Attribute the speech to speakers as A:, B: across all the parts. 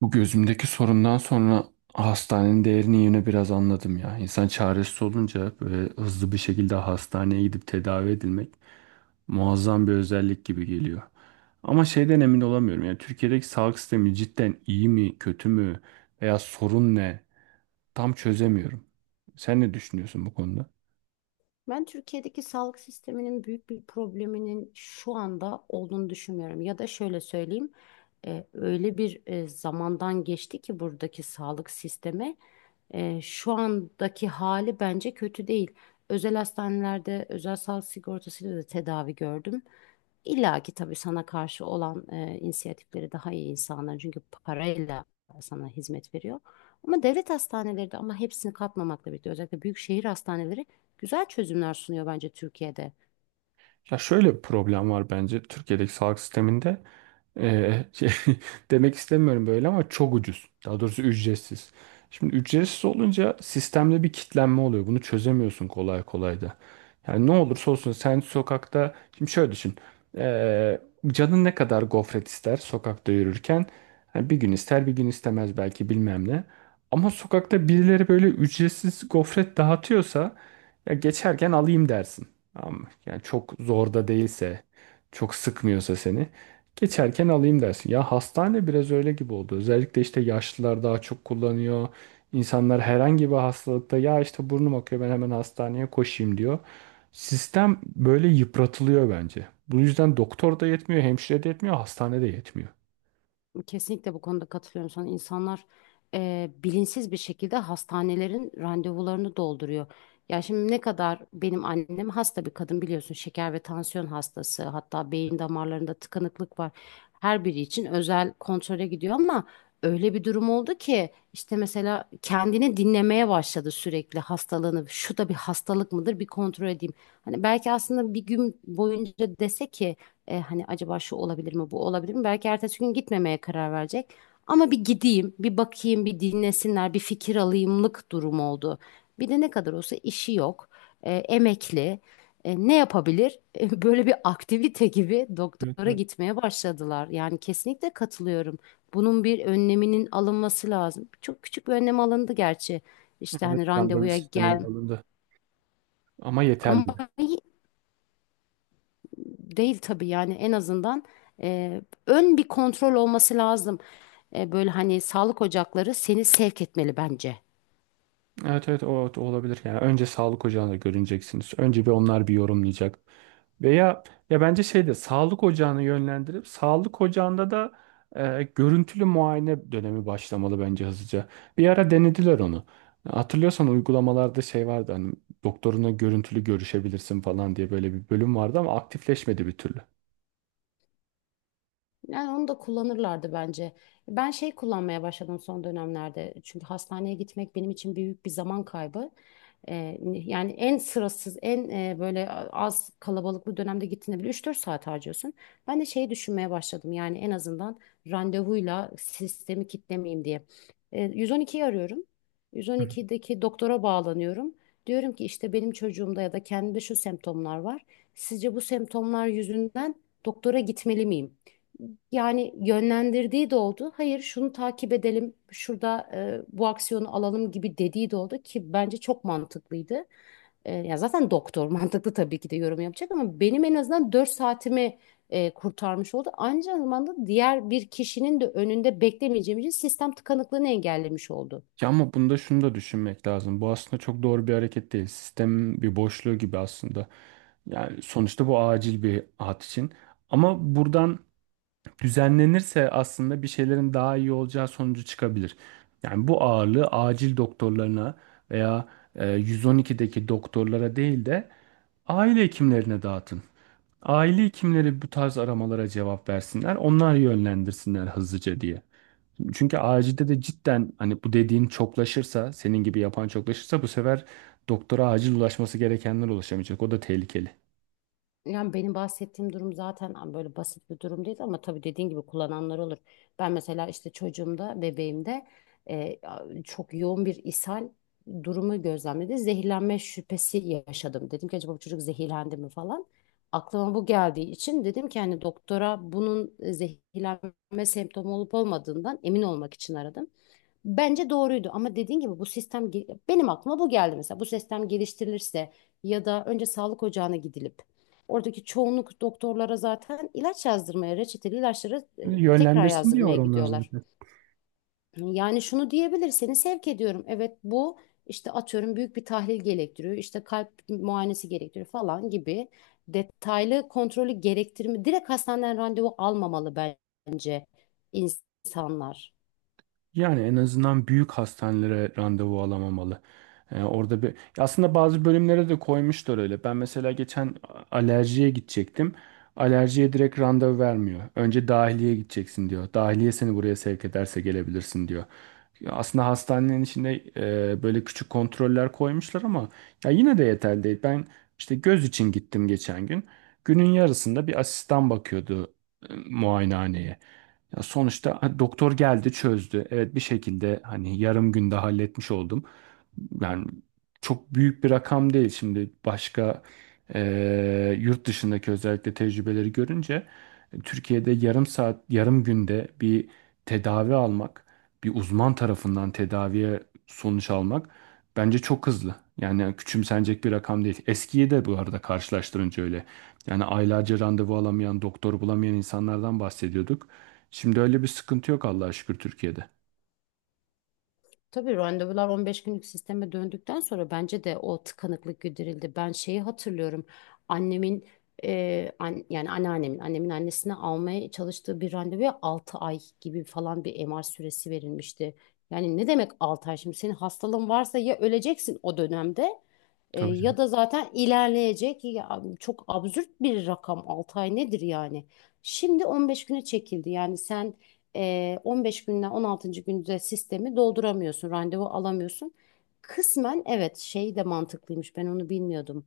A: Bu gözümdeki sorundan sonra hastanenin değerini yine biraz anladım ya. İnsan çaresiz olunca böyle hızlı bir şekilde hastaneye gidip tedavi edilmek muazzam bir özellik gibi geliyor. Ama şeyden emin olamıyorum. Yani Türkiye'deki sağlık sistemi cidden iyi mi, kötü mü veya sorun ne? Tam çözemiyorum. Sen ne düşünüyorsun bu konuda?
B: Ben Türkiye'deki sağlık sisteminin büyük bir probleminin şu anda olduğunu düşünmüyorum. Ya da şöyle söyleyeyim, öyle bir zamandan geçti ki buradaki sağlık sistemi şu andaki hali bence kötü değil. Özel hastanelerde özel sağlık sigortasıyla da tedavi gördüm. İlla ki tabii sana karşı olan inisiyatifleri daha iyi insanlar çünkü parayla sana hizmet veriyor. Ama devlet hastaneleri de, ama hepsini katmamakla birlikte özellikle büyük şehir hastaneleri güzel çözümler sunuyor bence Türkiye'de.
A: Ya şöyle bir problem var bence Türkiye'deki sağlık sisteminde. Ee, şey, Demek istemiyorum böyle ama çok ucuz. Daha doğrusu ücretsiz. Şimdi ücretsiz olunca sistemde bir kitlenme oluyor. Bunu çözemiyorsun kolay kolay da. Yani ne olursa olsun sen sokakta. Şimdi şöyle düşün. Ee, Canın ne kadar gofret ister sokakta yürürken? Yani bir gün ister bir gün istemez belki bilmem ne. Ama sokakta birileri böyle ücretsiz gofret dağıtıyorsa ya geçerken alayım dersin. Ama yani çok zor da değilse, çok sıkmıyorsa seni geçerken alayım dersin. Ya hastane biraz öyle gibi oldu. Özellikle işte yaşlılar daha çok kullanıyor. İnsanlar herhangi bir hastalıkta ya işte burnum akıyor ben hemen hastaneye koşayım diyor. Sistem böyle yıpratılıyor bence. Bu yüzden doktor da yetmiyor, hemşire de yetmiyor, hastane de yetmiyor.
B: Kesinlikle bu konuda katılıyorum sana. İnsanlar bilinçsiz bir şekilde hastanelerin randevularını dolduruyor. Ya şimdi ne kadar, benim annem hasta bir kadın biliyorsun, şeker ve tansiyon hastası, hatta beyin damarlarında tıkanıklık var. Her biri için özel kontrole gidiyor, ama öyle bir durum oldu ki işte, mesela kendini dinlemeye başladı sürekli hastalığını. Şu da bir hastalık mıdır, bir kontrol edeyim. Hani belki aslında bir gün boyunca dese ki, hani acaba şu olabilir mi, bu olabilir mi? Belki ertesi gün gitmemeye karar verecek. Ama bir gideyim, bir bakayım, bir dinlesinler, bir fikir alayımlık durum oldu. Bir de ne kadar olsa işi yok, emekli. Ne yapabilir? Böyle bir aktivite gibi
A: Evet,
B: doktora
A: evet.
B: gitmeye başladılar. Yani kesinlikle katılıyorum. Bunun bir önleminin alınması lazım. Çok küçük bir önlem alındı gerçi. İşte
A: Evet,
B: hani
A: randevu
B: randevuya
A: sisteminin
B: gel.
A: alındı. Ama yeterli mi?
B: Ama değil tabii, yani en azından e, ön bir kontrol olması lazım. Böyle hani sağlık ocakları seni sevk etmeli bence.
A: Evet evet, o olabilir. Yani önce sağlık ocağına görüneceksiniz. Önce bir onlar bir yorumlayacak. Veya ya bence şeyde sağlık ocağını yönlendirip sağlık ocağında da görüntülü muayene dönemi başlamalı bence hızlıca. Bir ara denediler onu. Hatırlıyorsan uygulamalarda şey vardı hani doktoruna görüntülü görüşebilirsin falan diye böyle bir bölüm vardı ama aktifleşmedi bir türlü.
B: Yani onu da kullanırlardı bence. Ben şey kullanmaya başladım son dönemlerde. Çünkü hastaneye gitmek benim için büyük bir zaman kaybı. Yani en sırasız, en böyle az kalabalıklı dönemde gittiğinde bile 3 4 saat harcıyorsun. Ben de şeyi düşünmeye başladım. Yani en azından randevuyla sistemi kitlemeyeyim diye. 112'yi arıyorum.
A: Hı hı.
B: 112'deki doktora bağlanıyorum. Diyorum ki işte, benim çocuğumda ya da kendimde şu semptomlar var. Sizce bu semptomlar yüzünden doktora gitmeli miyim? Yani yönlendirdiği de oldu. Hayır şunu takip edelim, şurada bu aksiyonu alalım gibi dediği de oldu ki bence çok mantıklıydı. Ya zaten doktor mantıklı tabii ki de yorum yapacak, ama benim en azından 4 saatimi kurtarmış oldu. Aynı zamanda diğer bir kişinin de önünde beklemeyeceğim için sistem tıkanıklığını engellemiş oldu.
A: Ya ama bunda şunu da düşünmek lazım. Bu aslında çok doğru bir hareket değil. Sistemin bir boşluğu gibi aslında. Yani sonuçta bu acil bir hat için. Ama buradan düzenlenirse aslında bir şeylerin daha iyi olacağı sonucu çıkabilir. Yani bu ağırlığı acil doktorlarına veya 112'deki doktorlara değil de aile hekimlerine dağıtın. Aile hekimleri bu tarz aramalara cevap versinler, onlar yönlendirsinler hızlıca diye. Çünkü acilde de cidden hani bu dediğin çoklaşırsa, senin gibi yapan çoklaşırsa bu sefer doktora acil ulaşması gerekenler ulaşamayacak. O da tehlikeli.
B: Yani benim bahsettiğim durum zaten böyle basit bir durum değil, ama tabii dediğin gibi kullananlar olur. Ben mesela işte çocuğumda, bebeğimde e, çok yoğun bir ishal durumu gözlemledi. Zehirlenme şüphesi yaşadım. Dedim ki, acaba bu çocuk zehirlendi mi falan. Aklıma bu geldiği için dedim ki, hani doktora bunun zehirlenme semptomu olup olmadığından emin olmak için aradım. Bence doğruydu, ama dediğin gibi bu benim aklıma bu geldi, mesela bu sistem geliştirilirse ya da önce sağlık ocağına gidilip oradaki çoğunluk doktorlara zaten ilaç yazdırmaya, reçeteli ilaçları tekrar
A: Yönlendirsin
B: yazdırmaya
A: diyor onlar
B: gidiyorlar.
A: zaten.
B: Yani şunu diyebilir, seni sevk ediyorum, evet bu işte atıyorum büyük bir tahlil gerektiriyor, işte kalp muayenesi gerektiriyor falan gibi detaylı kontrolü gerektirme, direkt hastaneden randevu almamalı bence insanlar.
A: Yani en azından büyük hastanelere randevu alamamalı. Orada bir Ya aslında bazı bölümlere de koymuşlar öyle. Ben mesela geçen alerjiye gidecektim. Alerjiye direkt randevu vermiyor. Önce dahiliye gideceksin diyor. Dahiliye seni buraya sevk ederse gelebilirsin diyor. Ya aslında hastanenin içinde böyle küçük kontroller koymuşlar ama ya yine de yeterli değil. Ben işte göz için gittim geçen gün. Günün yarısında bir asistan bakıyordu muayenehaneye. Ya sonuçta ha, doktor geldi çözdü. Evet bir şekilde hani yarım günde halletmiş oldum. Yani çok büyük bir rakam değil şimdi başka yurt dışındaki özellikle tecrübeleri görünce Türkiye'de yarım saat yarım günde bir tedavi almak bir uzman tarafından tedaviye sonuç almak bence çok hızlı. Yani küçümsenecek bir rakam değil. Eskiyi de bu arada karşılaştırınca öyle. Yani aylarca randevu alamayan, doktor bulamayan insanlardan bahsediyorduk. Şimdi öyle bir sıkıntı yok Allah'a şükür Türkiye'de.
B: Tabii randevular 15 günlük sisteme döndükten sonra bence de o tıkanıklık giderildi. Ben şeyi hatırlıyorum. Annemin yani anneannemin, annemin annesine almaya çalıştığı bir randevuya 6 ay gibi falan bir MR süresi verilmişti. Yani ne demek 6 ay şimdi? Senin hastalığın varsa ya öleceksin o dönemde
A: Tabii canım.
B: ya da zaten ilerleyecek. Ya, çok absürt bir rakam, 6 ay nedir yani? Şimdi 15 güne çekildi. Yani sen 15 günden 16. günde sistemi dolduramıyorsun, randevu alamıyorsun. Kısmen evet, şey de mantıklıymış, ben onu bilmiyordum.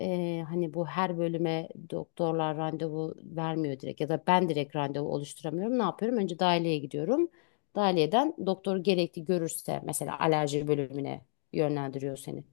B: Hani bu, her bölüme doktorlar randevu vermiyor direkt ya da ben direkt randevu oluşturamıyorum. Ne yapıyorum? Önce dahiliyeye gidiyorum. Dahiliyeden doktor gerekli görürse, mesela alerji bölümüne yönlendiriyor seni.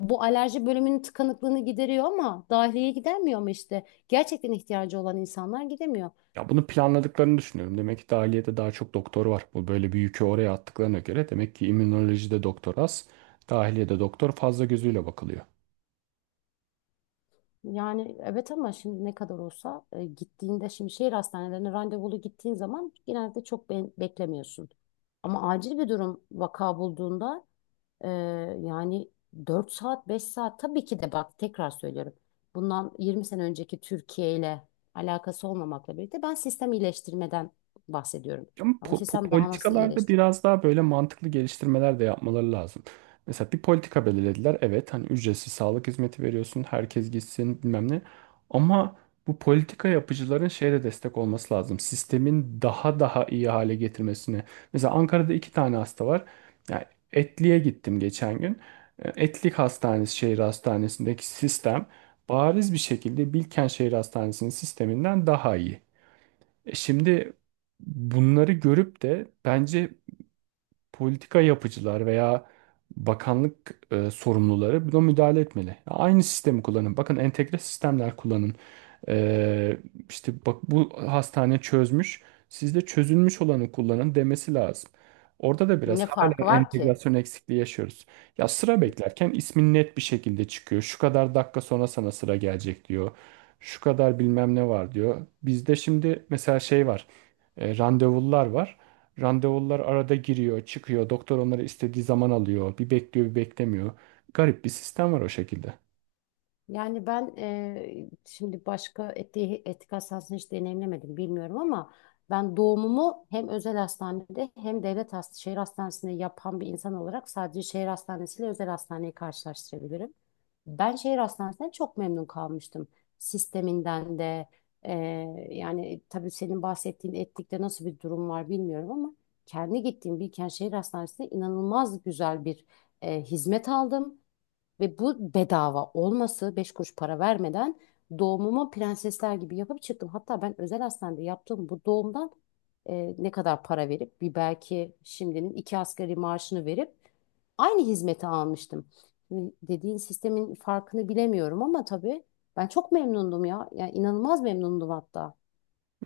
B: Bu alerji bölümünün tıkanıklığını gideriyor ama dahiliyeye gidermiyor, ama işte gerçekten ihtiyacı olan insanlar gidemiyor.
A: Ya bunu planladıklarını düşünüyorum. Demek ki dahiliyede daha çok doktor var. Bu böyle bir yükü oraya attıklarına göre demek ki immünolojide doktor az, dahiliyede doktor fazla gözüyle bakılıyor.
B: Yani evet, ama şimdi ne kadar olsa gittiğinde, şimdi şehir hastanelerine randevulu gittiğin zaman genelde çok beklemiyorsun. Ama acil bir durum, vaka bulduğunda e, yani 4 saat 5 saat, tabii ki de. Bak tekrar söylüyorum, bundan 20 sene önceki Türkiye ile alakası olmamakla birlikte ben sistem iyileştirmeden bahsediyorum.
A: Ama
B: Ya bu sistem daha nasıl
A: politikalarda
B: iyileştir?
A: biraz daha böyle mantıklı geliştirmeler de yapmaları lazım. Mesela bir politika belirlediler. Evet hani ücretsiz sağlık hizmeti veriyorsun. Herkes gitsin bilmem ne. Ama bu politika yapıcıların şeyde destek olması lazım. Sistemin daha iyi hale getirmesine. Mesela Ankara'da iki tane hasta var. Yani Etli'ye gittim geçen gün. Etlik Hastanesi şehir hastanesindeki sistem bariz bir şekilde Bilkent Şehir Hastanesi'nin sisteminden daha iyi. Şimdi bunları görüp de bence politika yapıcılar veya bakanlık sorumluları buna müdahale etmeli. Aynı sistemi kullanın. Bakın entegre sistemler kullanın. E, işte bak bu hastane çözmüş. Siz de çözülmüş olanı kullanın demesi lazım. Orada da biraz
B: Ne
A: hala
B: farkı var ki?
A: entegrasyon eksikliği yaşıyoruz. Ya sıra beklerken ismin net bir şekilde çıkıyor. Şu kadar dakika sonra sana sıra gelecek diyor. Şu kadar bilmem ne var diyor. Bizde şimdi mesela şey var. Randevular var. Randevular arada giriyor, çıkıyor. Doktor onları istediği zaman alıyor. Bir bekliyor, bir beklemiyor. Garip bir sistem var o şekilde.
B: Yani ben şimdi başka etik hastanesini hiç deneyimlemedim, bilmiyorum, ama ben doğumumu hem özel hastanede hem devlet hast şehir hastanesinde yapan bir insan olarak sadece şehir hastanesiyle özel hastaneyi karşılaştırabilirim. Ben şehir hastanesinden çok memnun kalmıştım. Sisteminden de yani tabii, senin bahsettiğin Etlik'te nasıl bir durum var bilmiyorum, ama kendi gittiğim Bilkent Şehir Hastanesi'nde inanılmaz güzel bir hizmet aldım. Ve bu bedava olması, 5 kuruş para vermeden doğumumu prensesler gibi yapıp çıktım. Hatta ben özel hastanede yaptığım bu doğumdan ne kadar para verip, bir belki şimdinin iki asgari maaşını verip aynı hizmeti almıştım. Şimdi dediğin sistemin farkını bilemiyorum, ama tabii ben çok memnundum ya. Yani inanılmaz memnundum hatta.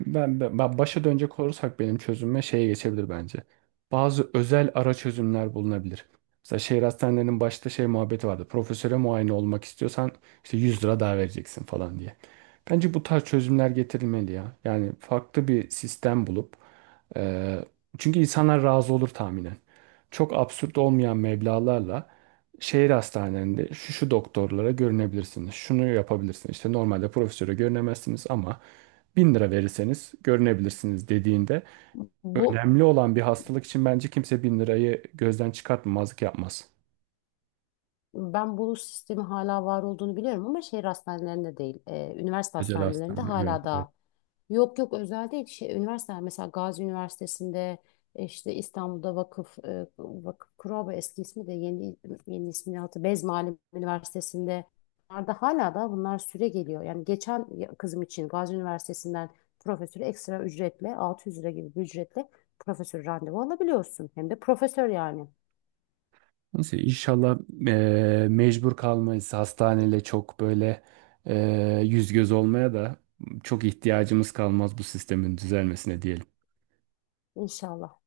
A: Ben başa dönecek olursak benim çözümüme şeye geçebilir bence. Bazı özel ara çözümler bulunabilir. Mesela şehir hastanelerinin başta şey muhabbeti vardı. Profesöre muayene olmak istiyorsan işte 100 lira daha vereceksin falan diye. Bence bu tarz çözümler getirilmeli ya. Yani farklı bir sistem bulup eee, çünkü insanlar razı olur tahminen. Çok absürt olmayan meblağlarla şehir hastanelerinde şu şu doktorlara görünebilirsiniz. Şunu yapabilirsiniz. İşte normalde profesöre görünemezsiniz ama 1.000 lira verirseniz görünebilirsiniz dediğinde
B: Bu
A: önemli olan bir hastalık için bence kimse 1.000 lirayı gözden çıkartmazlık yapmaz.
B: ben bu sistemin hala var olduğunu biliyorum, ama şehir hastanelerinde değil, üniversite
A: Özel
B: hastanelerinde
A: hastaneler, evet.
B: hala
A: Evet.
B: daha. Yok yok, özel değil, şey, üniversiteler, mesela Gazi Üniversitesi'nde işte, İstanbul'da vakıf, vakıf Kuraba eski ismi, de yeni yeni ismini Bez Muallim Üniversitesi'nde, bunlar da hala da bunlar süre geliyor. Yani geçen kızım için Gazi Üniversitesi'nden profesörü ekstra ücretle 600 lira gibi bir ücretle profesör randevu alabiliyorsun. Hem de profesör yani.
A: Neyse inşallah mecbur kalmayız hastaneyle çok böyle yüz göz olmaya da çok ihtiyacımız kalmaz bu sistemin düzelmesine diyelim.
B: İnşallah.